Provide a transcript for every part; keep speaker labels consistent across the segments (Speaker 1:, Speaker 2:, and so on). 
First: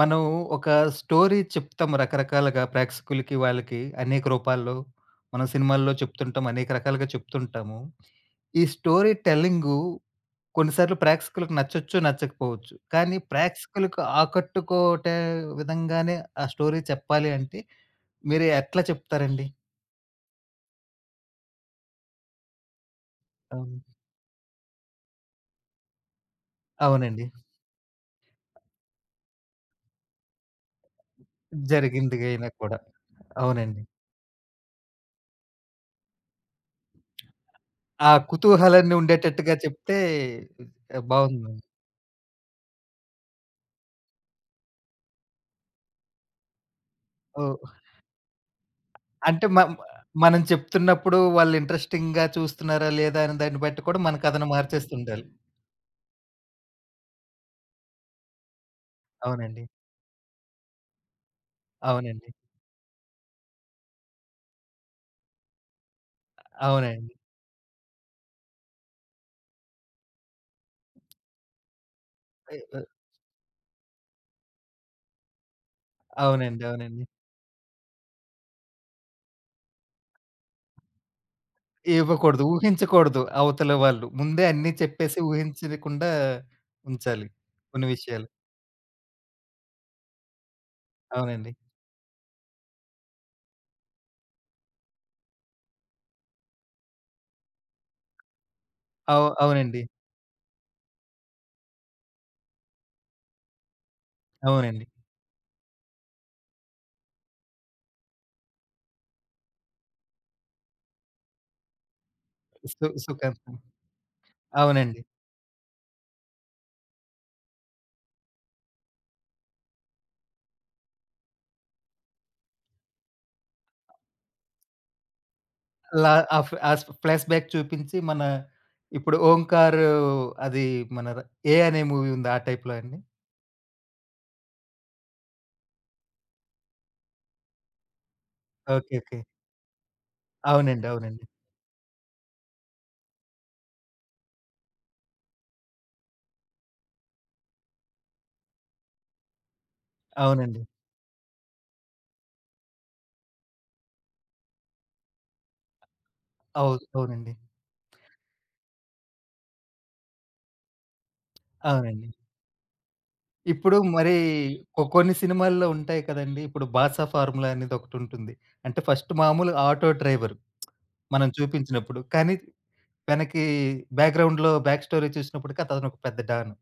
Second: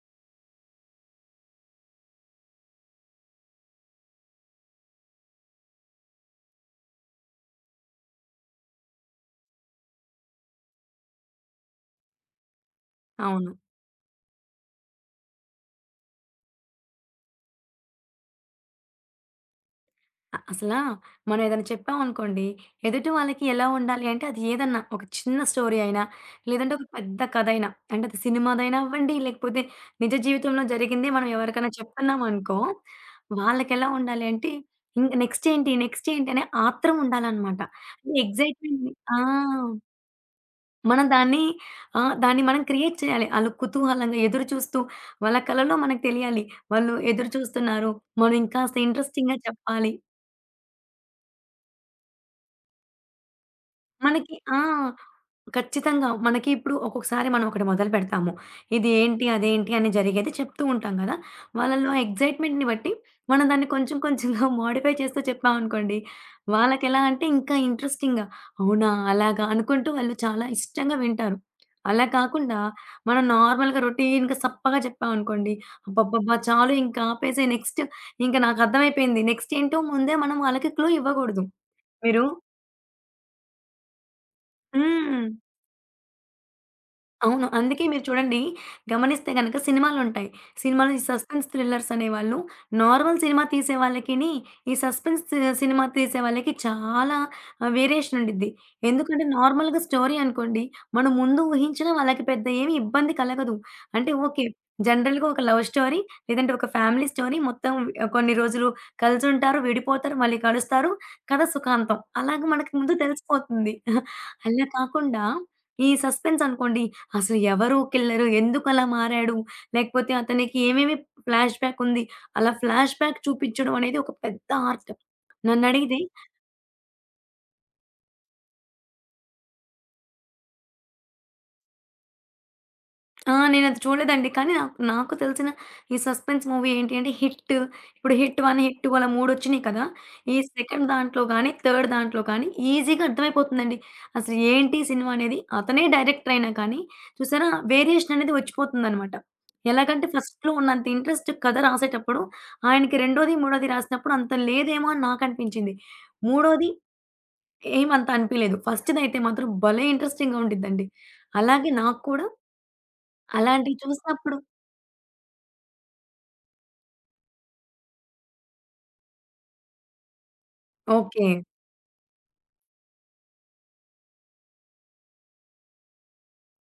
Speaker 1: మనం ఒక స్టోరీ చెప్తాం రకరకాలుగా ప్రేక్షకులకి, వాళ్ళకి అనేక రూపాల్లో. మనం సినిమాల్లో చెప్తుంటాం. అనేక రకాలుగా చెప్తుంటాము. ఈ స్టోరీ టెల్లింగు కొన్నిసార్లు ప్రేక్షకులకు నచ్చొచ్చు, నచ్చకపోవచ్చు. కానీ
Speaker 2: అవును.
Speaker 1: ప్రేక్షకులకు ఆకట్టుకోటే విధంగానే ఆ స్టోరీ చెప్పాలి అంటే మీరు ఎట్లా చెప్తారండి?
Speaker 2: అసలా మనం ఏదైనా చెప్పామనుకోండి, ఎదుటి వాళ్ళకి ఎలా
Speaker 1: అవును.
Speaker 2: ఉండాలి అంటే అది ఏదన్నా ఒక చిన్న స్టోరీ అయినా, లేదంటే ఒక పెద్ద
Speaker 1: అవునండి.
Speaker 2: కథ అయినా, అంటే అది సినిమాదైనా అవ్వండి, లేకపోతే నిజ జీవితంలో జరిగిందే మనం ఎవరికైనా
Speaker 1: జరిగింది అయినా
Speaker 2: చెప్తున్నామనుకో,
Speaker 1: కూడా. అవునండి.
Speaker 2: వాళ్ళకెలా ఉండాలి అంటే ఇంక నెక్స్ట్ ఏంటి, నెక్స్ట్ ఏంటి అనే ఆత్రం ఉండాలనమాట.
Speaker 1: ఆ
Speaker 2: అంటే ఎక్సైట్‌మెంట్‌ని
Speaker 1: కుతూహలాన్ని
Speaker 2: ఆ!
Speaker 1: ఉండేటట్టుగా చెప్తే
Speaker 2: మనం దాన్ని
Speaker 1: బావుందండి.
Speaker 2: దాన్ని మనం క్రియేట్ చేయాలి. ఆళ్ళు కుతూహలంగా ఎదురు చూస్తూ వాళ్ళ కలలో మనకు తెలియాలి. వాళ్ళు ఎదురు
Speaker 1: ఓహ్!
Speaker 2: చూస్తున్నారు. మనం ఇంకాస్త ఇంట్రెస్టింగ్‌గా
Speaker 1: అంటే మ
Speaker 2: చెప్పాలి.
Speaker 1: మనం చెప్తున్నప్పుడు వాళ్ళు ఇంట్రెస్టింగ్‌గా చూస్తున్నారా లేదా అని దాన్ని బట్టి కూడా మన
Speaker 2: మనకి
Speaker 1: కథను
Speaker 2: ఆ!
Speaker 1: మార్చేస్తుండాలి.
Speaker 2: ఖచ్చితంగా. మనకి ఇప్పుడు ఒక్కొక్కసారి మనం ఒకటి మొదలు పెడతాము. ఇది ఏంటి,
Speaker 1: అవునండి.
Speaker 2: అదేంటి అని జరిగేది చెప్తూ ఉంటాం గదా! వాళ్ళలో
Speaker 1: అవునండి.
Speaker 2: ఎక్సైట్‌మెంట్‌ని బట్టి మనం దాన్ని కొంచెం కొంచెంగా మోడిఫై చేస్తూ చెప్పామనుకోండి, వాళ్ళకెలా
Speaker 1: అవునండి.
Speaker 2: అంటే ఇంకా ఇంట్రెస్టింగ్‌గా అవునా! అలాగా అనుకుంటూ వాళ్ళు చాలా ఇష్టంగా వింటారు. అలా కాకుండా
Speaker 1: ఎ ఎ
Speaker 2: మనం నార్మల్‌గా రొటీన్‌గా సప్పగా చెప్పామనుకోండి, అబ్బబ్బబ్బా!
Speaker 1: అవునండి.
Speaker 2: చాలు ఇంకా
Speaker 1: అవునండి.
Speaker 2: ఆపేసేయి నెక్స్ట్ ఇంక నాకు అర్థమైపోయింది. నెక్స్ట్ ఏంటో ముందే మనం వాళ్ళకి క్లూ ఇవ్వకూడదు. మీరు
Speaker 1: ఇవ్వకూడదు. ఊహించకూడదు అవతల వాళ్ళు. ముందే అన్నీ చెప్పేసి
Speaker 2: హ్మ్.
Speaker 1: ఊహించకుండా ఉంచాలి
Speaker 2: అవును. అందుకే
Speaker 1: కొన్ని
Speaker 2: మీరు
Speaker 1: విషయాలు.
Speaker 2: చూడండి గమనిస్తే గనక సినిమాలుంటాయి. సినిమాలో ఈ సస్పెన్స్
Speaker 1: అవునండి.
Speaker 2: థ్రిల్లర్స్ అనేవాళ్ళు నార్మల్ సినిమా తీసే వాళ్ళకిని, ఈ సస్పెన్స్ సినిమా తీసే వాళ్ళకి చాలా వేరియేషన్ ఉండిద్ది. ఎందుకంటే
Speaker 1: అవు
Speaker 2: నార్మల్‌గా
Speaker 1: అవునండి.
Speaker 2: స్టోరీ అనుకోండి, మనం ముందు ఊహించినా వాళ్ళకి పెద్ద ఏమి ఇబ్బంది కలగదు. అంటే ఓకే.
Speaker 1: అవునండి.
Speaker 2: జనరల్‌గా ఒక లవ్ స్టోరీ లేదంటే ఒక ఫ్యామిలీ స్టోరీ మొత్తం కొన్ని రోజులు కలిసుంటారు, విడిపోతారు, మళ్ళీ కలుస్తారు. కథ సుఖాంతం. అలాగే మనకు
Speaker 1: సు
Speaker 2: ముందు
Speaker 1: సుఖాంతం.
Speaker 2: తెలిసిపోతుంది. అలా
Speaker 1: అవునండి.
Speaker 2: కాకుండా ఈ సస్పెన్స్ అనుకోండి అసలు ఎవరు కిల్లరు? ఎందుకలా మారాడు? లేకపోతే అతనికి ఏమేమి ఫ్లాష్‌బ్యాక్ ఉంది? అలా ఫ్లాష్‌బ్యాక్ చూపించడం అనేది ఒక పెద్ద ఆర్ట్. నన్నడిగితే
Speaker 1: లా ఆ ఫ్ ఆ ఫ్లాష్‌బ్యాక్ చూపించి మన ఇప్పుడు 'ఓంకార్' అది మన 'ఏ' అనే మూవీ ఉంది ఆ టైప్‌లో అండి?
Speaker 2: ఆ! నేనది చూడలేదండి. కానీ నాకు నాకు తెలిసిన ఈ సస్పెన్స్ మూవీ ఏంటి అంటే 'హిట్'. ఇప్పుడు 'హిట్ 1', 'హిట్ 2'
Speaker 1: ఓకే.
Speaker 2: అలా
Speaker 1: ఓకే.
Speaker 2: 3 వచ్చినియి కదా! ఈ సెకండ్
Speaker 1: అవునండి.
Speaker 2: దాంట్లో
Speaker 1: అవునండి.
Speaker 2: గాని, థర్డ్ దాంట్లో కానీ ఈజీగా అర్థమైపోతుందండి. అసలు ఏంటి సినిమా అనేది అతనే డైరెక్టర్ అయినా కానీ చూసారా, వేరియేషన్ అనేది వచ్చిపోతుందనమాట. ఎలాగంటే ఫస్ట్‌లో
Speaker 1: అవునండి.
Speaker 2: ఉన్నంత ఇంట్రెస్ట్ కథ రాసేటప్పుడు ఆయనకి రెండోది, మూడోది రాసినప్పుడు అంత లేదేమో అని నాకు అనిపించింది. మూడోది
Speaker 1: అవునండి.
Speaker 2: ఏమంత అనిపియలేదు. ఫస్ట్‌దైతే మాత్రం భలే ఇంట్రెస్టింగ్‌గా ఉండిద్దండి. అలాగే నాకు
Speaker 1: అవునండి.
Speaker 2: కూడా అలాంటివి
Speaker 1: ఇప్పుడు మరి
Speaker 2: చూసినప్పుడు
Speaker 1: కొన్ని సినిమాల్లో ఉంటాయి కదండీ! ఇప్పుడు 'బాసా ఫార్ములా' అనేదొకటుంటుంది. అంటే ఫస్ట్ మామూలు ఆటో డ్రైవరు
Speaker 2: ఓకే.
Speaker 1: మనం చూపించినప్పుడు. కానీ వెనకి బ్యాక్‌గ్రౌండ్‌లో బ్యాక్ స్టోరీ చూసినప్పుడు అతనొక పెద్ద డాను.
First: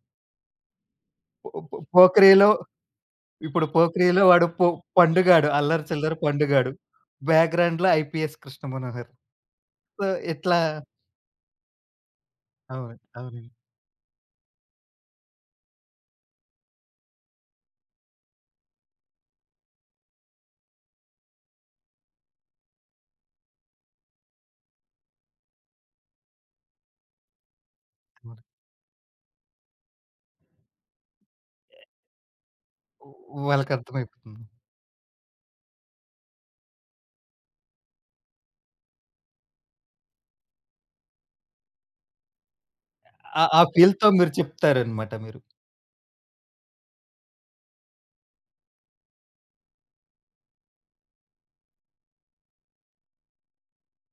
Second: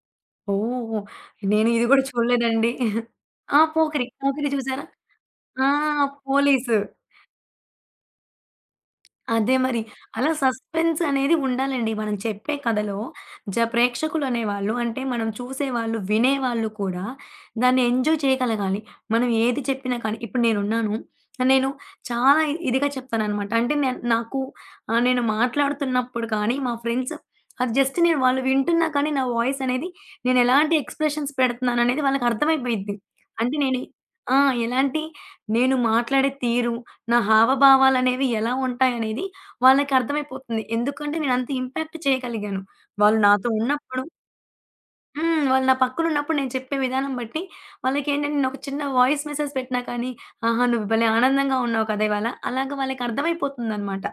Speaker 2: ఓహ్!
Speaker 1: పొ
Speaker 2: నేను
Speaker 1: పొ
Speaker 2: ఇది గూడా
Speaker 1: 'పోకిరి'లో
Speaker 2: చూడలేదండి. ఆ!
Speaker 1: ఇప్పుడు
Speaker 2: పోకిరి.
Speaker 1: 'పోకిరి'లో వాడు
Speaker 2: పోకిరి
Speaker 1: పొ
Speaker 2: చూసారా?
Speaker 1: పండుగాడు.
Speaker 2: ఆ!
Speaker 1: అల్లరి చిల్లర పండుగాడు.
Speaker 2: పోలీసు.
Speaker 1: బ్యాక్‌గ్రౌండ్‌లో ఐపీఎస్ కృష్ణ మనోహర్.
Speaker 2: అదే మరి.
Speaker 1: సో,
Speaker 2: అలా
Speaker 1: ఇట్లా
Speaker 2: సస్పెన్స్ అనేది ఉండాలండి. మనం చెప్పే కథలో
Speaker 1: అవును. అవునండి.
Speaker 2: ప్రేక్షకులు అనేవాళ్ళు అంటే మనం చూసేవాళ్ళు, వినేవాళ్ళు కూడా దాన్ని ఎంజాయ్ చేయగలగాలి. మనం ఏది చెప్పినా కానీ ఇప్పుడు నేనున్నాను. నేను చాలా ఇదిగా చెప్తాననమాట. అంటే నేను నాకు నేను మాట్లాడుతున్నప్పుడు కానీ మా ఫ్రెండ్స్ అది జస్ట్ నేను వాళ్ళు
Speaker 1: అవును.
Speaker 2: వింటున్నా కానీ నా వాయిస్ అనేది, నేను ఎలాంటి ఎక్స్‌ప్రెషన్స్ పెడుతున్నాననేది వాళ్ళకర్థమైపోయిద్ది. అంటే నేను ఆ!
Speaker 1: వాళ్ళకర్థమైపోతుంది.
Speaker 2: ఎలాంటి, నేను మాట్లాడే తీరు, నా హావభావాలనేవి ఎలా ఉంటాయనేది వాళ్ళకర్థమైపోతుంది. ఎందుకంటే నేనంత ఇంపాక్ట్ చేయగలిగాను. వాళ్ళు
Speaker 1: ఆ!
Speaker 2: నాతో
Speaker 1: ఆ
Speaker 2: ఉన్నప్పుడు
Speaker 1: ఫీల్‌తో మీరు చెప్తారనమాట మీరు.
Speaker 2: హ్మ్. వాళ్ళు నా పక్కనున్నప్పుడు నేను చెప్పే విధానం బట్టి వాళ్ళకేంటంటే నేనొక చిన్న వాయిస్ మెసేజ్ పెట్టినా కానీ, "ఆహా! నువ్వు భలే ఆనందంగా ఉన్నావు కదా ఇవాళ" అలాగా వాళ్ళకర్థమైపోతుందనమాట.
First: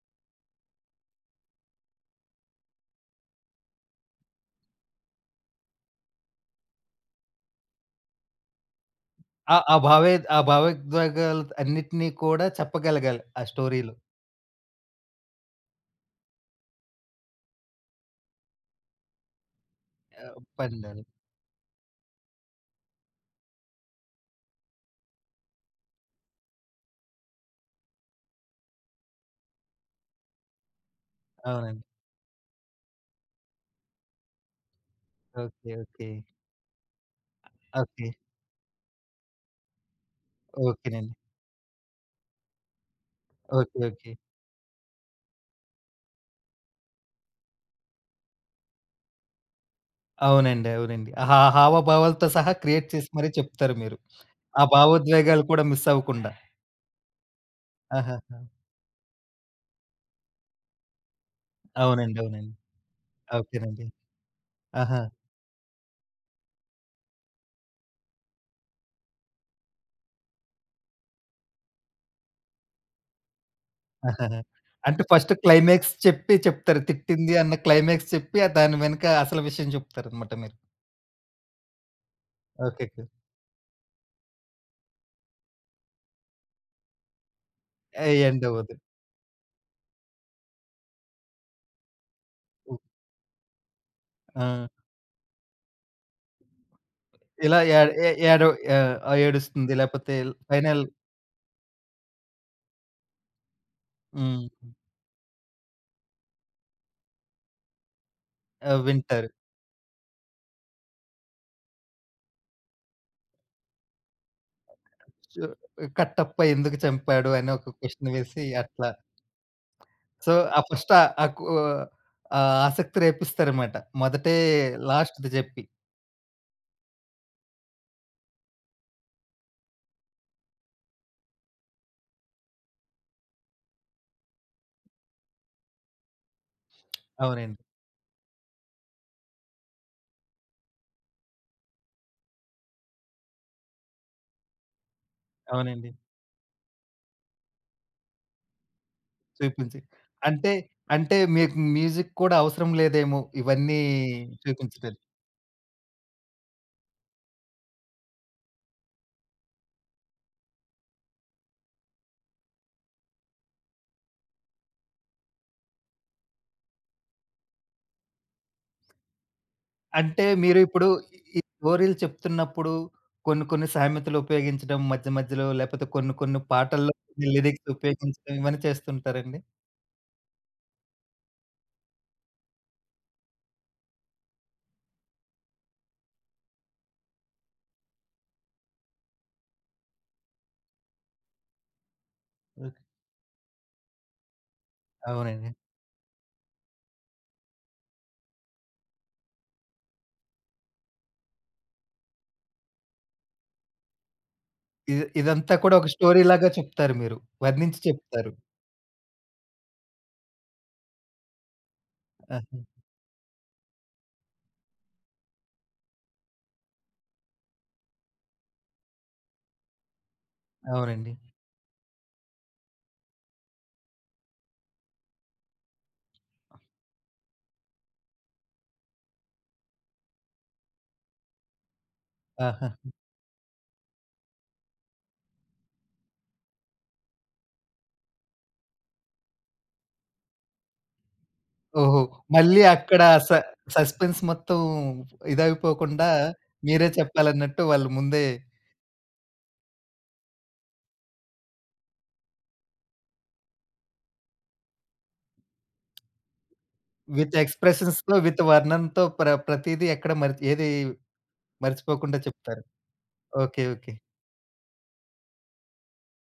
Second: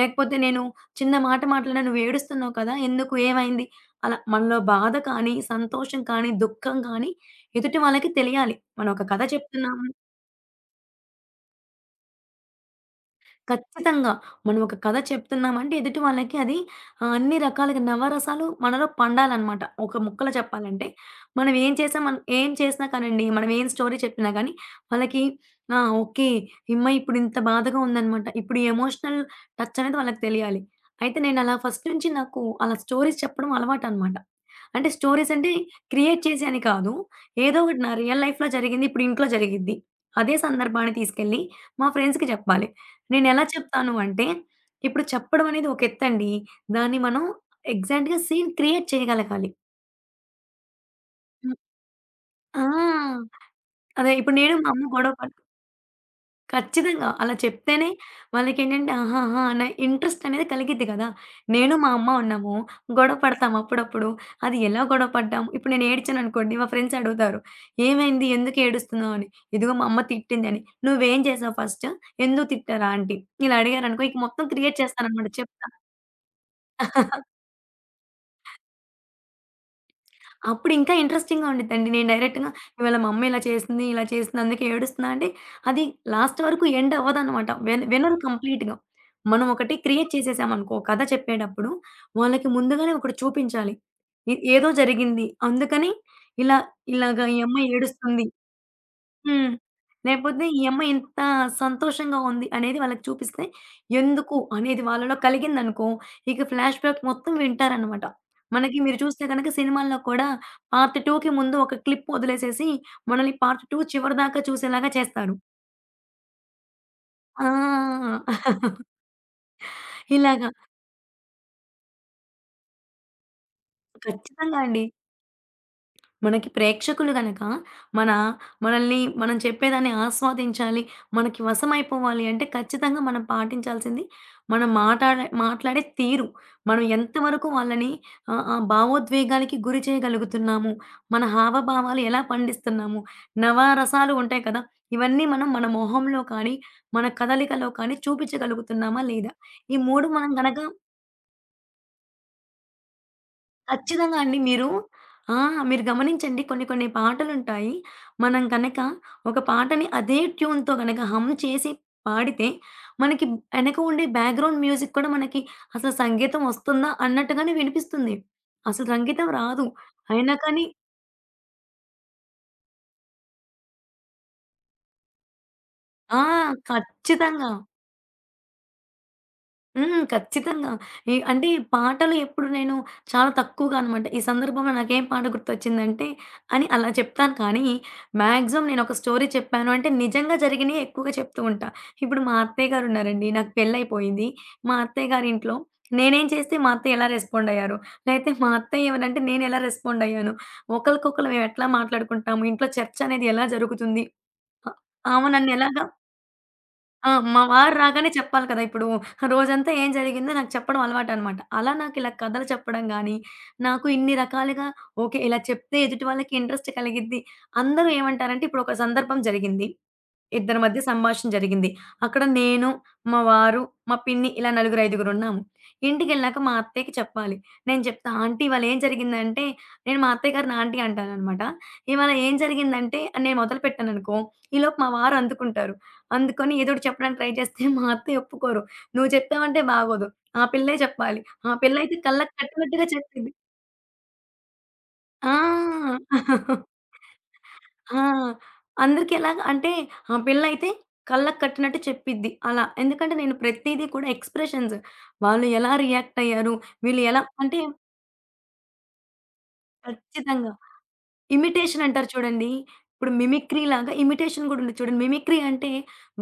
Speaker 2: లేకపోతే నేను చిన్న మాట మాట్లాడినా, "నువ్వేడుస్తున్నావు కదా! ఎందుకు? ఏమైంది?" అలా మనలో బాధ కానీ, సంతోషం కానీ, దుఃఖం కానీ ఎదుటి వాళ్ళకి తెలియాలి. మనం ఒక కథ
Speaker 1: ఆ! ఆ
Speaker 2: చెప్తున్నాము.
Speaker 1: భావే ఆ భావోద్వేగాలు అన్నిటిని కూడా చెప్పగలగాలి ఆ స్టోరీలో.
Speaker 2: ఖచ్చితంగా. మనం ఒక కథ చెప్తున్నామంటే ఎదుటి వాళ్ళకి అది అన్ని రకాలుగా నవరసాలు మనలో పండాలనమాట. ఒక ముక్కలో
Speaker 1: ఆహ్,
Speaker 2: చెప్పాలంటే
Speaker 1: పందాలు.
Speaker 2: మనం ఏం చేసినా కానండి, మనం ఏం స్టోరీ చెప్పినా గానీ వాళ్ళకి ఆ! ఓకే. ఇప్పుడు ఇంత బాధగా ఉందనమాట. ఇప్పుడు ఈ ఎమోషనల్ టచ్ అనేది వాళ్ళకి తెలియాలి. అయితే నేను అలా ఫస్ట్
Speaker 1: అవునండి.
Speaker 2: నుంచి నాకు అలా స్టోరీస్ చెప్పడం అలవాటనమాట. అంటే స్టోరీస్ అంటే
Speaker 1: ఓకే. ఓకే.
Speaker 2: క్రియేట్ చేసి అని కాదు. ఏదో ఒకటి నా
Speaker 1: ఓకే.
Speaker 2: రియల్ లైఫ్‌లో జరిగింది. ఇప్పుడు ఇంట్లో జరిగిద్ది. అదే సందర్భాన్ని
Speaker 1: ఓకేనండి.
Speaker 2: తీసుకెళ్ళి మా ఫ్రెండ్స్‌కి చెప్పాలి. నేనెలా
Speaker 1: ఓకే.
Speaker 2: చెప్తాను
Speaker 1: ఓకే.
Speaker 2: అంటే, ఇప్పుడు చెప్పడం అనేది ఒక ఎత్తండి. దాన్ని మనం ఎగ్జాక్ట్‌గా సీన్ క్రియేట్ చేయగలగాలి.
Speaker 1: అవునండి. అవునండి. ఆ హా
Speaker 2: హ్మ్.
Speaker 1: హావభావాలతో సహా క్రియేట్ చేసి
Speaker 2: ఆ!
Speaker 1: మరీ చెప్తారు మీరు.
Speaker 2: అదే ఇప్పుడు నేను
Speaker 1: ఆ
Speaker 2: మా అమ్మ గొడవ పడు,
Speaker 1: భావోద్వేగాలు కూడా మిస్ అవ్వకుండా.
Speaker 2: ఖచ్చితంగా. అలా చెప్తేనే
Speaker 1: ఆహాహా!
Speaker 2: వాళ్ళకేంటంటే ఆహాహా! అనే ఇంట్రెస్ట్ అనేది కలిగిద్ది కదా! నేను మా అమ్మ
Speaker 1: అవునండి. అవునండి.
Speaker 2: ఉన్నాము. గొడవ పడతాం
Speaker 1: ఓకేనండి.
Speaker 2: అప్పుడప్పుడు. అది ఎలా
Speaker 1: ఆహా!
Speaker 2: గొడవ పడ్డాం ఇప్పుడు, నేను ఏడ్చాననుకోండి మా ఫ్రెండ్స్ అడుగుతారు. "ఏమైంది? ఎందుకు ఏడుస్తున్నావు?" అని. "ఇదిగో మా అమ్మ తిట్టిందని." "నువ్వేం చేసావు ఫస్ట్? ఎందుకు తిట్టారు ఆంటీ?" ఇలా అడిగారనుకో ఇక
Speaker 1: ఆహాహా!
Speaker 2: మొత్తం క్రియేట్
Speaker 1: అంటే
Speaker 2: చేస్తాననమాట
Speaker 1: ఫస్ట్ క్లైమాక్స్ చెప్పి చెప్తారు. తిట్టింది అన్న క్లైమాక్స్ చెప్పి దాని వెనక అసలు విషయం చెప్తారనమాట మీరు.
Speaker 2: అప్పుడింకా ఇంట్రెస్టింగ్‌గా ఉండిద్దండి. నేను డైరెక్ట్‌గా ఇవాళ
Speaker 1: ఓకే.
Speaker 2: మా అమ్మ ఇలా చేసింది, ఇలా చేసింది అందుకే ఏడుస్తున్నా అంటే అది లాస్ట్ వరకు ఎండ్ అవ్వదనమాట.
Speaker 1: ఏ
Speaker 2: వినరు
Speaker 1: ఎండవ్వదు.
Speaker 2: కంప్లీట్‌గా. మనం ఒకటి క్రియేట్ చేసేసామనుకో కథ చెప్పేటప్పుడు, వాళ్ళకి
Speaker 1: ఉ
Speaker 2: ముందుగానే ఒకటి చూపించాలి.
Speaker 1: ఆ!
Speaker 2: ఏదో జరిగింది. అందుకని ఇలా ఇలాగ ఈ
Speaker 1: ఇలా
Speaker 2: అమ్మాయి
Speaker 1: ఏ ఏ
Speaker 2: ఏడుస్తుంది.
Speaker 1: ఏడవ ఆహ్,
Speaker 2: హ్మ్.
Speaker 1: ఏడుస్తుంది. లేపోతే
Speaker 2: లేపోతే ఈ
Speaker 1: ఫైనల్
Speaker 2: అమ్మాయి ఇంత సంతోషంగా ఉంది అనేది వాళ్ళకి చూపిస్తే, ఎందుకు
Speaker 1: హ్మ్.
Speaker 2: అనేది వాళ్ళలో కలిగిందనుకో, ఇక ఫ్లాష్ బ్యాక్ మొత్తం వింటారనమాట. మనకి
Speaker 1: ఆహ్,
Speaker 2: మీరు చూస్తే
Speaker 1: వింటారు.
Speaker 2: గనక సినిమాల్లో కూడా పార్ట్ 2కి ముందు ఒక క్లిప్ వదిలేసేసి, మనల్ని పార్ట్ 2 చివరిదాకా చూసేలాగా చేస్తారు.
Speaker 1: సో, కట్టప్ప ఎందుకు చంపాడు అని ఒక క్వెషన్
Speaker 2: ఆ!
Speaker 1: వేసి అట్లా. సో,
Speaker 2: ఇలాగా.
Speaker 1: ఆ ఫస్ట్ ఆ కు ఆహ్, ఆసక్తి రేపిస్తారన్నమాట. మొదటే
Speaker 2: ఖచ్చితంగా అండి.
Speaker 1: లాస్ట్‌ది చెప్పి.
Speaker 2: మనకి ప్రేక్షకులు గనక మన మనల్ని మనం చెప్పేదాన్ని ఆస్వాదించాలి, మనకి వశమైపోవాలి అంటే ఖచ్చితంగా మనం పాటించాల్సింది మనం మాట్లాడే తీరు. మనం ఎంతవరకు
Speaker 1: అవునండి.
Speaker 2: వాళ్ళని ఆ భావోద్వేగాలకి గురి చేయగలుగుతున్నాము, మన హావభావాలు ఎలా పండిస్తున్నాము, నవారసాలు ఉంటాయి కదా! ఇవన్నీ మనం మన
Speaker 1: అవునండి.
Speaker 2: మొహంలో కానీ, మన కదలికలో కానీ చూపించగలుగుతున్నామా లేదా? ఈ
Speaker 1: చూపించి.
Speaker 2: 3 మనం
Speaker 1: అంటే,
Speaker 2: గనక
Speaker 1: అంటే మీకు మ్యూజిక్ కూడా అవసరం లేదేమో ఇవన్నీ
Speaker 2: ఖచ్చితంగా అండి. మీరు
Speaker 1: చూపించడానికి.
Speaker 2: ఆ! మీరు గమనించండి కొన్ని కొన్ని పాటలుంటాయి. మనం గనక ఒక పాటని అదే ట్యూన్‌తో గనక హమ్ చేసి పాడితే మనకి ఎనక ఉండే బ్యాక్‌గ్రౌండ్ మ్యూజిక్ కూడా మనకి అసలు సంగీతం వస్తుందా అన్నట్టుగానే వినిపిస్తుంది. అసలు సంగీతం రాదు.
Speaker 1: అంటే
Speaker 2: అయినా
Speaker 1: మీరు
Speaker 2: కానీ
Speaker 1: ఇప్పుడు ఈ స్టోరీలు చెప్తున్నప్పుడు కొన్ని కొన్ని సామెతలు ఉపయోగించడం మధ్య మధ్యలో లేకపోతే కొన్ని
Speaker 2: ఆ!
Speaker 1: కొన్ని పాటల్లో
Speaker 2: ఖచ్చితంగా.
Speaker 1: లిరిక్స్ ఉపయోగించడం ఇవన్నీ చేస్తుంటారండి?
Speaker 2: హ్మ్. ఖచ్చితంగా. ఈ అంటే పాటలు ఎప్పుడు నేను చాలా తక్కువగా అనమాట. ఈ సందర్భంలో నాకేం పాట గుర్తొచ్చిందంటే అని అలా చెప్తాను కానీ, మాక్సిమం నేనొక స్టోరీ చెప్పాను అంటే నిజంగా జరిగినయి ఎక్కువగా చెప్తూ ఉంటా. ఇప్పుడు మా అత్తయ్య
Speaker 1: ఓకే.
Speaker 2: గారున్నారండి. నాకు పెళ్లయిపోయింది. మా అత్తయ్య
Speaker 1: అవునండి.
Speaker 2: గారింట్లో నేనేం చేస్తే మా అత్తయ్య ఎలా రెస్పాండ్ అయ్యారు? లేతే మా అత్తయ్య ఏమనంటే నేనెలా రెస్పాండ్ అయ్యాను? ఒకళ్ళకొకళ్ళు మేమెట్లా మాట్లాడుకుంటాము? ఇంట్లో చర్చనేది ఎలా జరుగుతుంది? అ
Speaker 1: ఇది
Speaker 2: ఆమె
Speaker 1: ఇదంతా కూడా
Speaker 2: నన్నెలాగా
Speaker 1: ఒక స్టోరీ లాగా చెప్తారు
Speaker 2: ఆ!
Speaker 1: మీరు.
Speaker 2: మా వారు
Speaker 1: వర్ణించి
Speaker 2: రాగానే
Speaker 1: చెప్తారు.
Speaker 2: చెప్పాలి కదా! ఇప్పుడు రోజంతా ఏం జరిగిందో నాకు చెప్పడం అలవాటనమాట. అలా నాకిలా కథలు
Speaker 1: ఆహా!
Speaker 2: చెప్పడం గాని, నాకు ఇన్ని రకాలుగా ఓకే. ఇలా చెప్తే ఎదుటి వాళ్ళకి ఇంట్రెస్ట్ కలిగిద్ది. అందరూ ఏమంటారంటే ఇప్పుడు ఒక సందర్భం జరిగింది. ఇద్దరి మధ్య
Speaker 1: అవునండి.
Speaker 2: సంభాషణ జరిగింది. అక్కడ నేను, మా వారు, మా పిన్ని ఇలా నలుగురు, ఐదుగురున్నాము. ఇంటికెళ్ళాక మా అత్తయ్యకి చెప్పాలి. నేను చెప్తా, "ఆంటీ ఇవాళ ఏం జరిగిందంటే". నేను మా అత్తయ్య గారిని ఆంటీ అంటాననమాట. "ఇవాళ ఏం
Speaker 1: ఆహా!
Speaker 2: జరిగిందంటే" అని నేను మొదలుపెట్టాననుకో, ఈలోపు మా వారు అందుకుంటారు. అందుకొని ఏదో ఒకటి చెప్పడానికి ట్రై చేస్తే మా అత్తయ్య ఒప్పుకోరు. "నువ్వు చెప్పావంటే బాగోదు. ఆ పిల్లే చెప్పాలి. ఆ పిల్లయితే
Speaker 1: ఓహో!
Speaker 2: కళ్ళకి
Speaker 1: మళ్ళీ
Speaker 2: కట్టినట్టుగా
Speaker 1: అక్కడ స
Speaker 2: చెప్పింది."
Speaker 1: సస్పెన్స్ మొత్తం
Speaker 2: ఆ!
Speaker 1: ఇదైపోకుండా మీరే చెప్పాలన్నట్టు వాళ్ళు
Speaker 2: ఆ!
Speaker 1: ముందే
Speaker 2: అందరికెలాగా అంటే ఆ పిల్లయితే కళ్ళకి కట్టినట్టు చెప్పిద్ది అలా. ఎందుకంటే నేను ప్రతీది కూడా ఎక్స్‌ప్రెషన్స్, వాళ్ళు ఎలా రియాక్ట్ అయ్యారు, వీళ్ళు ఎలా
Speaker 1: విత్
Speaker 2: అంటే,
Speaker 1: ఎక్స్‌ప్రెషన్స్‌తో విత్ వర్ణనతో ప్రతీదీ ఎక్కడ మరిచి
Speaker 2: ఖచ్చితంగా.
Speaker 1: ఏది
Speaker 2: ఇమిటేషన్ అంటారు
Speaker 1: మర్చిపోకుండా
Speaker 2: చూడండి.
Speaker 1: చెప్తారు.
Speaker 2: ఇప్పుడు మిమిక్రీ
Speaker 1: ఓకే.
Speaker 2: లాగా
Speaker 1: ఓకే.
Speaker 2: ఇమిటేషన్ గూడా ఉంది చూడండి. మిమిక్రీ అంటే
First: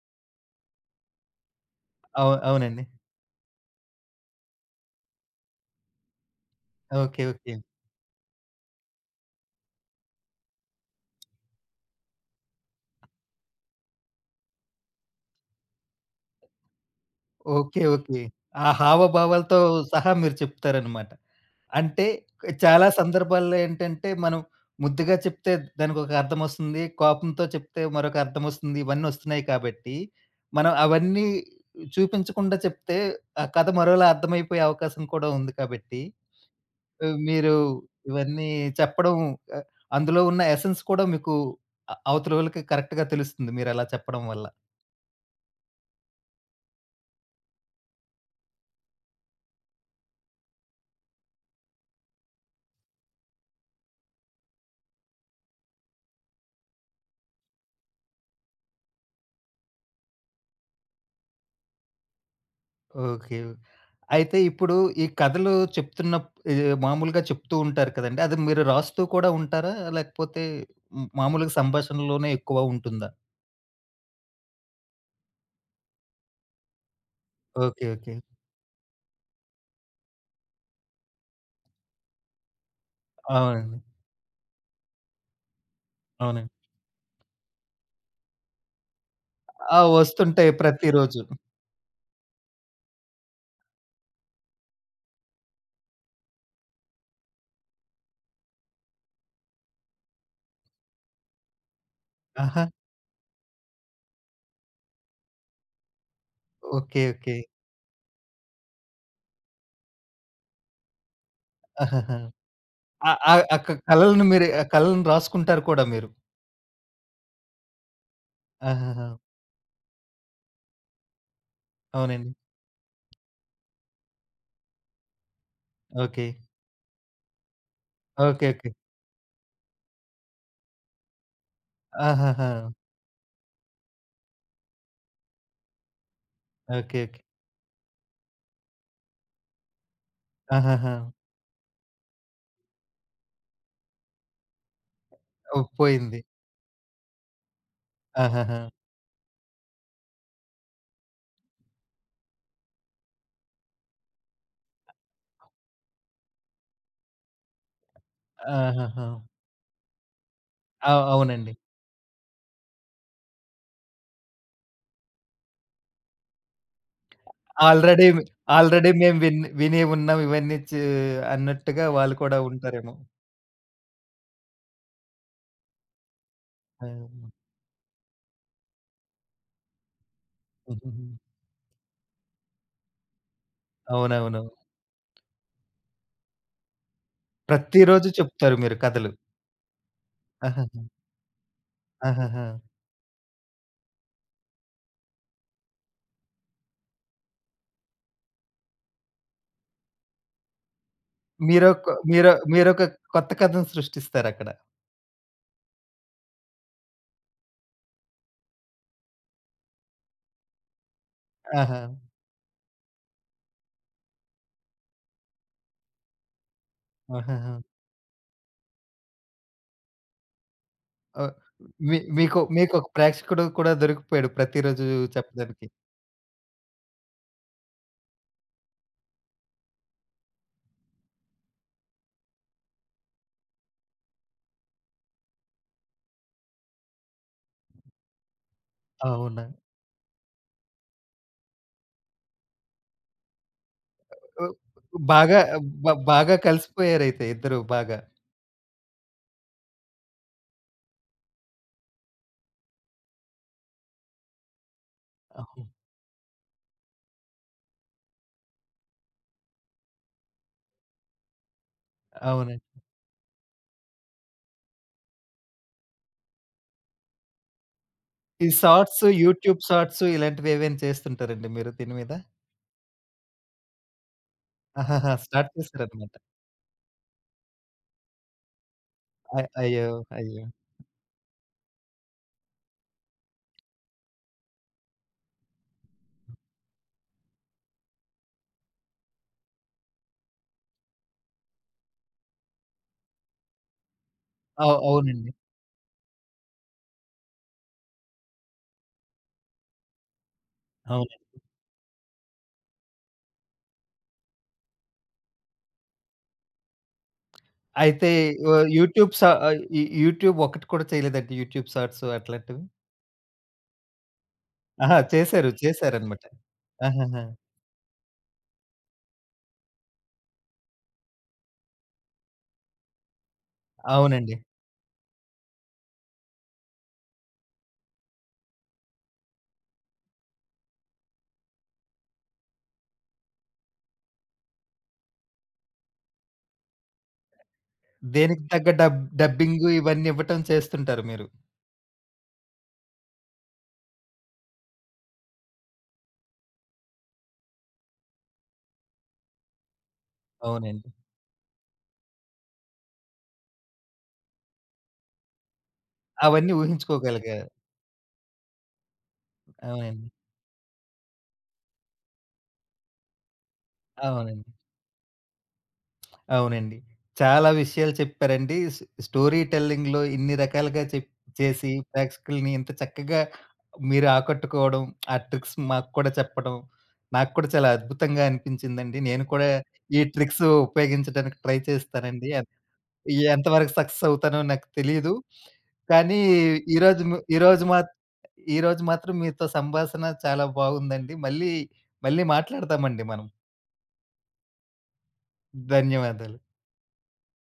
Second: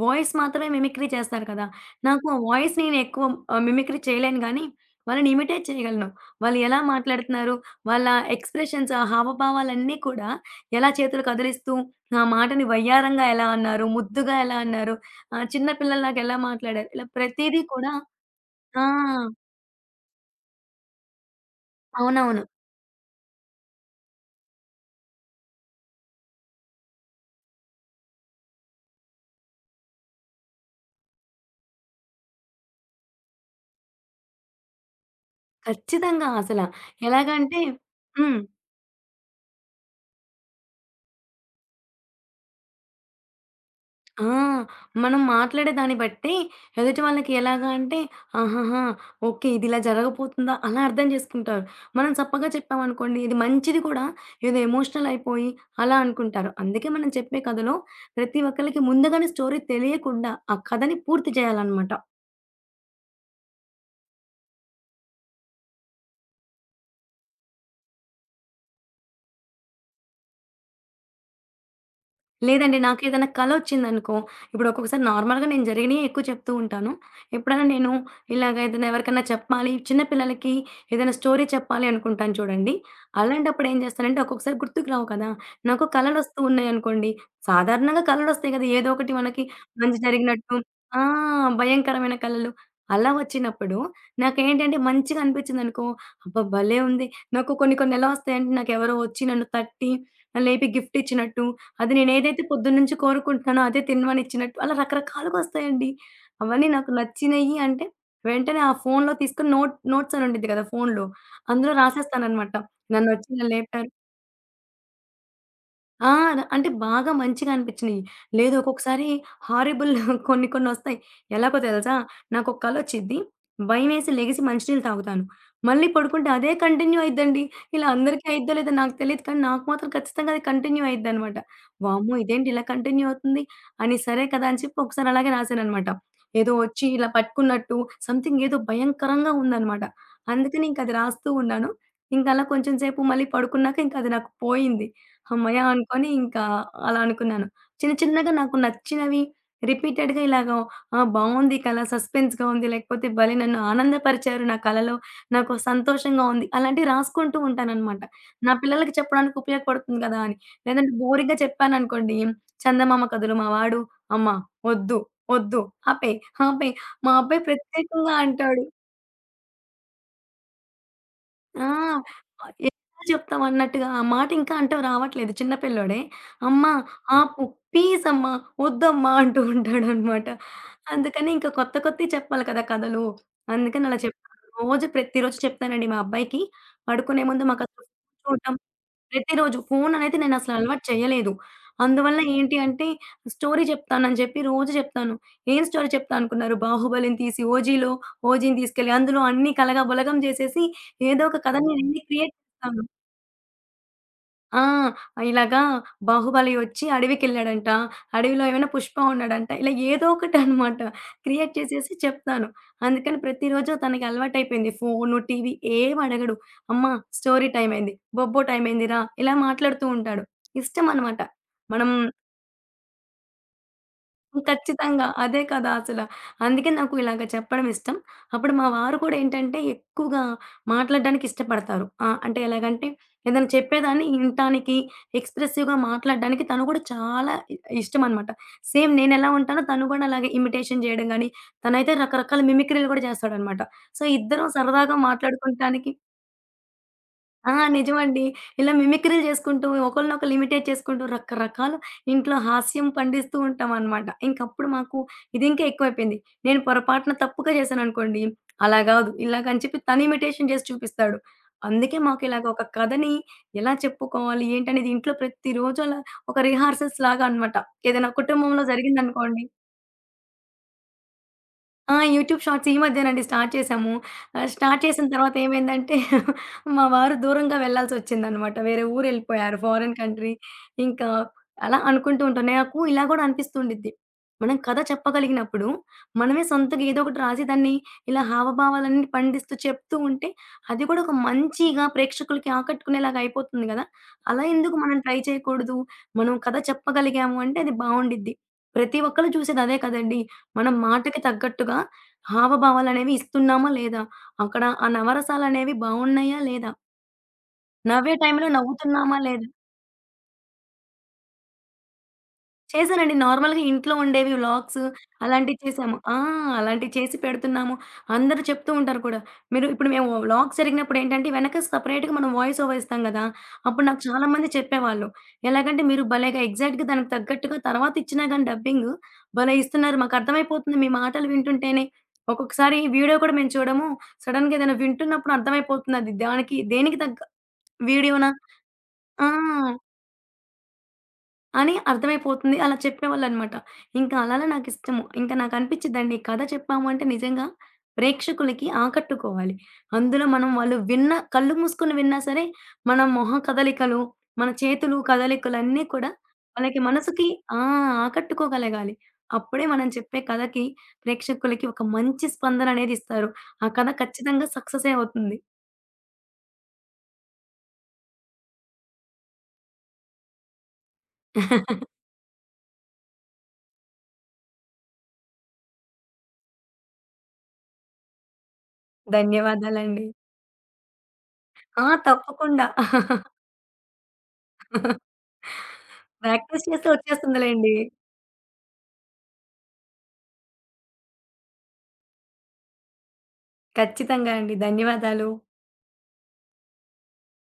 Speaker 2: వాయిస్ మాత్రమే మిమిక్రీ చేస్తారు కదా! నాకు
Speaker 1: అవు
Speaker 2: ఆ వాయిస్
Speaker 1: అవునండి.
Speaker 2: నేను ఎక్కువ మిమిక్రీ చేయలేను గానీ, వాళ్ళని ఇమిటేట్ చేయగలను. వాళ్ళు ఎలా
Speaker 1: ఓకే.
Speaker 2: మాట్లాడుతున్నారు,
Speaker 1: ఓకే.
Speaker 2: వాళ్ళ ఎక్స్‌ప్రెషన్స్, ఆ హావభావాలన్నీ కూడా, ఎలా చేతులు కదిలిస్తూ, ఆ మాటని వయ్యారంగా ఎలా అన్నారు, ముద్దుగా ఎలా అన్నారు, చిన్న పిల్లల్లాగా ఎలా మాట్లాడారు, ఇలా ప్రతీదీ
Speaker 1: ఓకే.
Speaker 2: కూడా
Speaker 1: ఓకే. ఆ
Speaker 2: ఆ!
Speaker 1: హావభావాలతో సహా మీరు చెప్తారనమాట. అంటే
Speaker 2: అవునవును.
Speaker 1: చాలా సందర్భాల్లో ఏంటంటే, మనం ముద్దుగా చెప్తే దానికొక అర్థమొస్తుంది. కోపంతో చెప్తే మరొక అర్థమొస్తుంది. ఇవన్నీ వస్తున్నాయి కాబట్టి, మనం అవన్నీ చూపించకుండా చెప్తే ఆ కథ మరోలా అర్థమైపోయే అవకాశం కూడా ఉంది కాబట్టి,
Speaker 2: ఖచ్చితంగా అసల.
Speaker 1: ఆహ్, మీరు
Speaker 2: ఎలాగంటే హ్మ్.
Speaker 1: ఇవన్నీ చెప్పడం ఆహ్, అందులో ఉన్న ఎసెన్స్ కూడా మీకు అవతలోళ్ళకి కరెక్ట్‌గా తెలుస్తుంది మీరలా చెప్పడం
Speaker 2: ఆ!
Speaker 1: వల్ల.
Speaker 2: మనం మాట్లాడే దాన్ని బట్టి ఎదుటి వాళ్ళకి ఎలాగా అంటే, ఆహాహా! ఓకే. ఇది ఇలా జరగబోతుందా అలా అర్థం చేసుకుంటారు. మనం చప్పగా చెప్పామనుకోండి ఇది మంచిది కూడా ఏదో ఎమోషనల్ అయిపోయి అలా అనుకుంటారు. అందుకే మనం చెప్పే కథలో ప్రతి ఒక్కళ్ళకి ముందుగానే స్టోరీ తెలియకుండా ఆ కథని పూర్తి చేయాలనమాట.
Speaker 1: ఓకే. అయితే ఇప్పుడు ఈ కథలు ఇది మామూలుగా చెప్తూ ఉంటారు కదండీ! అది మీరు రాస్తూ కూడా ఉంటారా? లేకపోతే హ్మ్, మామూలుగా సంభాషణలోనే ఎక్కువ
Speaker 2: లేదండి.
Speaker 1: ఉంటుందా?
Speaker 2: నాకేదైనా కలొచ్చిందనుకో, ఇప్పుడు ఒక్కొక్కసారి నార్మల్‌గా నేను జరిగినయే ఎక్కువ చెప్తూ ఉంటాను. ఎప్పుడైనా
Speaker 1: ఓకే.
Speaker 2: నేను
Speaker 1: ఓకే.
Speaker 2: ఇలాగ ఏదైనా ఎవరికన్నా చెప్పాలి, చిన్న పిల్లలకి ఏదైనా స్టోరీ చెప్పాలి అనుకుంటాను చూడండి. అలాంటప్పుడు ఏం
Speaker 1: అవునండి.
Speaker 2: చేస్తానంటే, ఒక్కొక్కసారి గుర్తుకు రావు కదా! నాకు కలలొస్తూ
Speaker 1: అవునండి.
Speaker 2: ఉన్నాయనుకోండి, సాధారణంగా కలలొస్తాయి కదా! ఏదో ఒకటి మనకి
Speaker 1: ఆ!
Speaker 2: మంచి
Speaker 1: వస్తుంటాయి
Speaker 2: జరిగినట్టు, ఆ!
Speaker 1: ప్రతిరోజు.
Speaker 2: భయంకరమైన కలలు. అలా వచ్చినప్పుడు నాకేంటంటే మంచిగా అనిపిచ్చిందనుకో, అబ్బా! భలే ఉంది. నాకు కొన్ని కొన్ని ఎలా వస్తాయంటే, నాకెవరో వచ్చి నన్ను తట్టి, లేపి గిఫ్ట్ ఇచ్చినట్టు, అది నేనేదైతే
Speaker 1: ఆహా!
Speaker 2: పొద్దున్నుంచి కోరుకుంటున్నానో అదే తినమనిచ్చినట్టు అలా రకరకాలుగొస్తాయండి. అవన్నీ నాకు
Speaker 1: ఓకే. ఓకే.
Speaker 2: నచ్చినయి అంటే వెంటనే ఆ ఫోన్‌లో తీసుకొని నోట్స్ అని ఉండిద్ది గదా! ఫోన్‌లో. అందులో
Speaker 1: ఆహాహా!
Speaker 2: రాసేస్తాననమాట.
Speaker 1: ఆ
Speaker 2: నన్నొచ్చి
Speaker 1: ఆ
Speaker 2: ఇలా
Speaker 1: ఆ క
Speaker 2: లేపారు,
Speaker 1: కలలను మీరు ఆ కలలను రాసుకుంటారు కూడా మీరు.
Speaker 2: ఆ! అంటే బాగా మంచిగా అనిపించినియి. లేదు ఒక్కొక్కసారి
Speaker 1: ఆహాహా!
Speaker 2: హారిబుల్ కొన్ని కొన్నొస్తాయి. ఎలాగో తెలుసా?
Speaker 1: అవునండి.
Speaker 2: నాకొక కలొచ్చిద్ది. భయమేసి లెగిసి మంచి నీళ్ళు తాగుతాను. మళ్ళీ
Speaker 1: ఓకే.
Speaker 2: పడుకుంటే అదే కంటిన్యూ అయిద్దండి. ఇలా అందరికీ
Speaker 1: ఓకే.
Speaker 2: అయిద్దో
Speaker 1: ఓకే.
Speaker 2: లేదో నాకు తెలీదు కానీ నాకు మాత్రం ఖచ్చితంగా అది కంటిన్యూ అయిద్దనమాట. వామ్మో! ఇదేంటి
Speaker 1: ఆహాహా!
Speaker 2: ఇలా కంటిన్యూ అవుతుంది అని సరే కదా! అని చెప్పి ఒకసారి అలాగే రాశాననమాట. ఏదో వచ్చి
Speaker 1: ఓకే.
Speaker 2: ఇలా
Speaker 1: ఓకే.
Speaker 2: పట్టుకున్నట్టు సంథింగ్ ఏదో భయంకరంగా ఉందనమాట. అందుకని ఇంకది
Speaker 1: ఆహాహా!
Speaker 2: రాస్తూ ఉన్నాను. ఇంకలా కొంచెం సేపు మళ్ళీ పడుకున్నాక ఇంకది నాకు పోయింది. హమ్మయ్య!
Speaker 1: ఓహ్!
Speaker 2: అనుకోని
Speaker 1: పోయింది.
Speaker 2: ఇంకా అలా అనుకున్నాను. చిన్న చిన్నగా నాకు
Speaker 1: ఆహాహా!
Speaker 2: నచ్చినవి రిపీటెడ్‌గా ఇలాగ ఆ! బావుంది కల, సస్పెన్స్‌గా ఉంది. లేకపోతే భలే నన్ను ఆనందపరిచారు నా కలలో. నాకు సంతోషంగా ఉంది. అలాంటివి రాసుకుంటూ ఉంటాననమాట. నా పిల్లలకి
Speaker 1: ఆహాహా!
Speaker 2: చెప్పడానికి ఉపయోగపడుతుంది కదా! అని. లేదంటే
Speaker 1: అవ్
Speaker 2: బోరింగ్‌గా
Speaker 1: అవునండి.
Speaker 2: చెప్పాననుకోండి, చందమామ కథలు మా వాడు, "అమ్మ వద్దు, వద్దు ఆపేయి, ఆపేయి." మా అబ్బాయి
Speaker 1: ఆల్రెడీ
Speaker 2: ప్రత్యేకంగా అంటాడు.
Speaker 1: ఆల్రెడీ మేము విని ఉన్నాం ఇవన్నీ చే
Speaker 2: ఆ!
Speaker 1: అన్నట్టుగా వాళ్ళు కూడా ఉంటారేమో.
Speaker 2: ఎట్లా చెప్తామన్నట్టుగా ఆ మాట ఇంకా అంటే రావట్లేదు. చిన్న పిల్లోడే. "అమ్మా
Speaker 1: ఆ!
Speaker 2: ఆపు, ప్లీజ్ అమ్మా, వద్దమ్మా" అంటూ ఉంటాడనమాట. అందుకని ఇంకా కొత్త కొత్తయి చెప్పాలి కదా కథలు. అందుకని అలా చెప్తాను.
Speaker 1: అవునవునవును.
Speaker 2: ప్రతిరోజు చెప్తానండి మా అబ్బాయికి. పడుకునే ముందు మాకసలు
Speaker 1: ప్రతిరోజు
Speaker 2: ఫోను చూడడం
Speaker 1: చెప్తారు మీరు కథలు.
Speaker 2: ప్రతిరోజు. ఫోననేది నేనసలు అలవాటు
Speaker 1: ఆహాహా!
Speaker 2: చేయలేదు. అందువల్ల
Speaker 1: ఆహాహా!
Speaker 2: ఏంటి అంటే, స్టోరీ చెప్తానని చెప్పి రోజు చెప్తాను. ఏం స్టోరీ చెప్తా అనుకున్నారు? 'బాహుబలి'ని తీసి 'ఓజీని' తీసుకెళ్ళి అందులో అన్నీ కలగబలగం చేసేసి ఏదో ఒక కథని
Speaker 1: మీరొక
Speaker 2: నేనే
Speaker 1: మీరొ
Speaker 2: క్రియేట్ చేస్తాను.
Speaker 1: మీరొక కొత్త కథను సృష్టిస్తారక్కడ.
Speaker 2: ఆ! ఇలాగా 'బాహుబలి' ఒచ్చి అడవికెళ్ళాడంట. అడవిలో ఏమైనా 'పుష్ప' ఉన్నాడంట. ఇలా ఏదో ఒకటనమాట క్రియేట్
Speaker 1: ఆహా!
Speaker 2: చేసేసి చెప్తాను. అందుకని ప్రతిరోజు తనకి అలవాటైపోయింది. ఫోను, టీవీ ఏం అడగడు. అమ్మ స్టోరీ
Speaker 1: ఆహాహా!
Speaker 2: టైమ్ అయింది. బొబ్బో టైమ్ అయిందిరా ఇలా మాట్లాడుతూ ఉంటాడు. ఇష్టమనమాట.
Speaker 1: ఓహ్!
Speaker 2: మనం
Speaker 1: మీ మీకు మీకొక ప్రేక్షకుడు కూడా దొరికిపోయాడు ప్రతిరోజు
Speaker 2: ఖచ్చితంగా. అదే
Speaker 1: చెప్పడానికి.
Speaker 2: కదా అసల. అందుకే నాకు ఇలాగ చెప్పడం ఇష్టం. అప్పుడు మా వారు కూడా ఏంటంటే ఎక్కువగా మాట్లాడడానికి ఇష్టపడతారు. ఆహ్, అంటే ఎలాగంటే ఏదైనా చెప్పేదాన్ని వినటానికి, ఎక్స్‌ప్రెసివ్‌గా మాట్లాడడానికి తను కూడా చాలా ఇష్టమనమాట. సేమ్ నేనెలా
Speaker 1: అవునా!
Speaker 2: ఉంటానో తను కూడా అలాగే ఇమిటేషన్ చేయడం గాని, తనైతే రకరకాల మిమిక్రీలు కూడా చేస్తాడనమాట. సో, ఇద్దరం
Speaker 1: ఓహ్!
Speaker 2: సరదాగా
Speaker 1: బాగా
Speaker 2: మాట్లాడుకుంటానికి
Speaker 1: బాగా కలిసిపోయారైతే
Speaker 2: ఆ!
Speaker 1: ఇద్దరు బాగా.
Speaker 2: నిజమండి. ఇలా మిమిక్రీలు చేసుకుంటూ, ఒకళ్ళనొకళ్ళు ఇమిటేట్ చేసుకుంటూ రకరకాల ఇంట్లో హాస్యం పండిస్తూ ఉంటామనమాట. ఇంకప్పుడు మాకు ఇదింకా
Speaker 1: అవును.
Speaker 2: ఎక్కువైపోయింది. నేను పొరపాటున తప్పుగా చేశాననుకోండి, అలా గాదు, ఇలాగని చెప్పి తను ఇమిటేషన్ చేసి చూపిస్తాడు. అందుకే మాకిలాగ ఒక
Speaker 1: అవునండి.
Speaker 2: కథని ఎలా చెప్పుకోవాలి, ఏంటనేది ఇంట్లో ప్రతిరోజు అలా ఒక రిహార్సల్స్ లాగా అనమాట. ఏదైనా
Speaker 1: ఈ
Speaker 2: కుటుంబంలో
Speaker 1: షార్ట్స్,
Speaker 2: జరిగిందనుకోండి
Speaker 1: యూట్యూబ్ షార్ట్స్ ఇలాంటివి ఏవైనా చేస్తుంటారండి మీరు దీని
Speaker 2: ఆ!
Speaker 1: మీద?
Speaker 2: యూట్యూబ్ షార్ట్స్ ఈ మధ్యనండి స్టార్ట్ చేశాము. స్టార్ట్ చేసిన
Speaker 1: ఆహాహా!
Speaker 2: తర్వాత
Speaker 1: స్టార్ట్
Speaker 2: ఏమైందంటే
Speaker 1: చేశారనమాట.
Speaker 2: మా వారు దూరంగా వెళ్ళాల్సొచ్చిందనమాట. వేరే ఊరెళ్ళిపోయారు
Speaker 1: అయ్యో!
Speaker 2: Foreign country.
Speaker 1: అయ్యో!
Speaker 2: ఇంకా అలా అనుకుంటూ ఉంటాం. నాకు ఇలా గూడా అనిపిస్తూ ఉండిద్ది. మనం కథ చెప్పగలిగినప్పుడు, మనమే సొంతగా ఏదో ఒకటి రాసి దాన్ని ఇలా హావభావాలన్నీ పండిస్తూ చెప్తూ ఉంటే, అది కూడా ఒక మంచిగా ప్రేక్షకులకి ఆకట్టుకునేలాగా అయిపోతుంది గదా! అలా
Speaker 1: అవ్
Speaker 2: ఎందుకు మనం ట్రై
Speaker 1: అవునండి.
Speaker 2: చేయకూడదు? మనం కథ చెప్పగలిగాము అంటే అది బావుండిద్ది. ప్రతి ఒక్కళ్ళు చూసేది అదే కదండీ! మనం మాటకి
Speaker 1: అవునండి.
Speaker 2: తగ్గట్టుగా హావభావాలనేవి ఇస్తున్నామా లేదా? అక్కడ ఆ నవరసాలనేవి బావున్నాయా లేదా?
Speaker 1: అయితే
Speaker 2: నవ్వే టైంలో
Speaker 1: ఆహ్, యూట్యూబ్
Speaker 2: నవ్వుతున్నామా
Speaker 1: షా
Speaker 2: లేదా?
Speaker 1: ఆహ్, ఈ యూట్యూబ్ ఒకటి కూడా చేయలేదండి యూట్యూబ్ షార్ట్స్ అట్లాంటివి?
Speaker 2: చేశానండి. నార్మల్‌గా ఇంట్లో ఉండేవి వ్లాగ్స్
Speaker 1: ఆహా! చేశారు.
Speaker 2: అలాంటివి చేశాము. ఆ!
Speaker 1: చేశారనమాట.
Speaker 2: అలాంటివి చేసి
Speaker 1: ఆహాహా!
Speaker 2: పెడుతున్నాము. అందరూ చెప్తూ ఉంటారు కూడా. మీరు ఇప్పుడు మేము వ్లాగ్స్ జరిగినప్పుడు ఏంటంటే, వెనక సెపరేట్‌గా మనం వాయిస్ ఓవర్ ఇస్తాం గదా! అప్పుడు నాకు
Speaker 1: అవునండి.
Speaker 2: చాలామంది చెప్పేవాళ్ళు. ఎలాగంటే, "మీరు భలేగా ఎగ్జాక్ట్‌గా దానికి తగ్గట్టుగా తర్వాత ఇచ్చినా గాని డబ్బింగ్ భలే ఇస్తున్నారు. మాకు అర్థమైపోతుంది మీ మాటలు వింటుంటేనే." ఒక్కొక్కసారి వీడియో కూడా మేము చూడము. సడెన్‌గా ఏదైనా వింటున్నప్పుడు అర్థమైపోతుంది అది దానికి దేనికి తగ్గ వీడియోనా
Speaker 1: దేనికి తగ్గ
Speaker 2: ఆ!
Speaker 1: డబ్బింగు ఇవన్నీ ఇవ్వటం చేస్తుంటారు మీరు.
Speaker 2: అని అర్థమైపోతుంది. అలా చెప్పేవాళ్ళనమాట. ఇంకా అలానే నాకిష్టము. ఇంకా నాకనిపిచ్చిద్దండి కథ చెప్పాము అంటే నిజంగా ప్రేక్షకులకి ఆకట్టుకోవాలి. అందులో మనం వాళ్ళు
Speaker 1: అవునండి.
Speaker 2: విన్న కళ్ళు మూసుకొని విన్నా సరే, మన మొహ కదలికలు, మన చేతులు కదలికలన్నీ కూడా
Speaker 1: అవన్నీ
Speaker 2: వాళ్ళకి మనసుకి
Speaker 1: ఊహించుకోగలిగారు.
Speaker 2: ఆ! ఆకట్టుకోగలగాలి. అప్పుడే మనం
Speaker 1: అవునండి.
Speaker 2: చెప్పే కథకి ప్రేక్షకులకి ఒక మంచి స్పందననేది ఇస్తారు. ఆ కథ ఖచ్చితంగా
Speaker 1: అవునండి.
Speaker 2: సక్సెసే అవుతుంది.
Speaker 1: అవునండి. చాలా విషయాలు చెప్పారండి. స్టోరీ టెల్లింగ్‌లో ఇన్ని రకాలుగా చెప్ చేసి ప్రేక్షకుల్ని ఇంత చక్కగా మీరు ఆకట్టుకోవడం, ఆ ట్రిక్స్ మాకు కూడా చెప్పడం, నాకు కూడా చాలా అద్భుతంగా అనిపించిందండి. నేను కూడా ఈ
Speaker 2: ధన్యవాదాలండి.
Speaker 1: ట్రిక్స్ ఉపయోగించడానికి ట్రై
Speaker 2: ఆ!
Speaker 1: చేస్తానండి. ఎ
Speaker 2: తప్పకుండా.
Speaker 1: ఈ ఎంతవరకు సక్సెస్ అవుతానో నాకు తెలీదు. కానీ
Speaker 2: ప్రాక్టీస్ చేస్తే
Speaker 1: ఈరోజు ము ఈరోజు
Speaker 2: వచ్చేస్తుందిలెండి.
Speaker 1: మాత్ ఈరోజు మాత్రం మీతో సంభాషణ చాలా బాగుందండి. మళ్ళీ, మళ్ళీ మాట్లాడతామండి మనం.
Speaker 2: ఖచ్చితంగా అండి. ధన్యవాదాలు.
Speaker 1: ధన్యవాదాలు.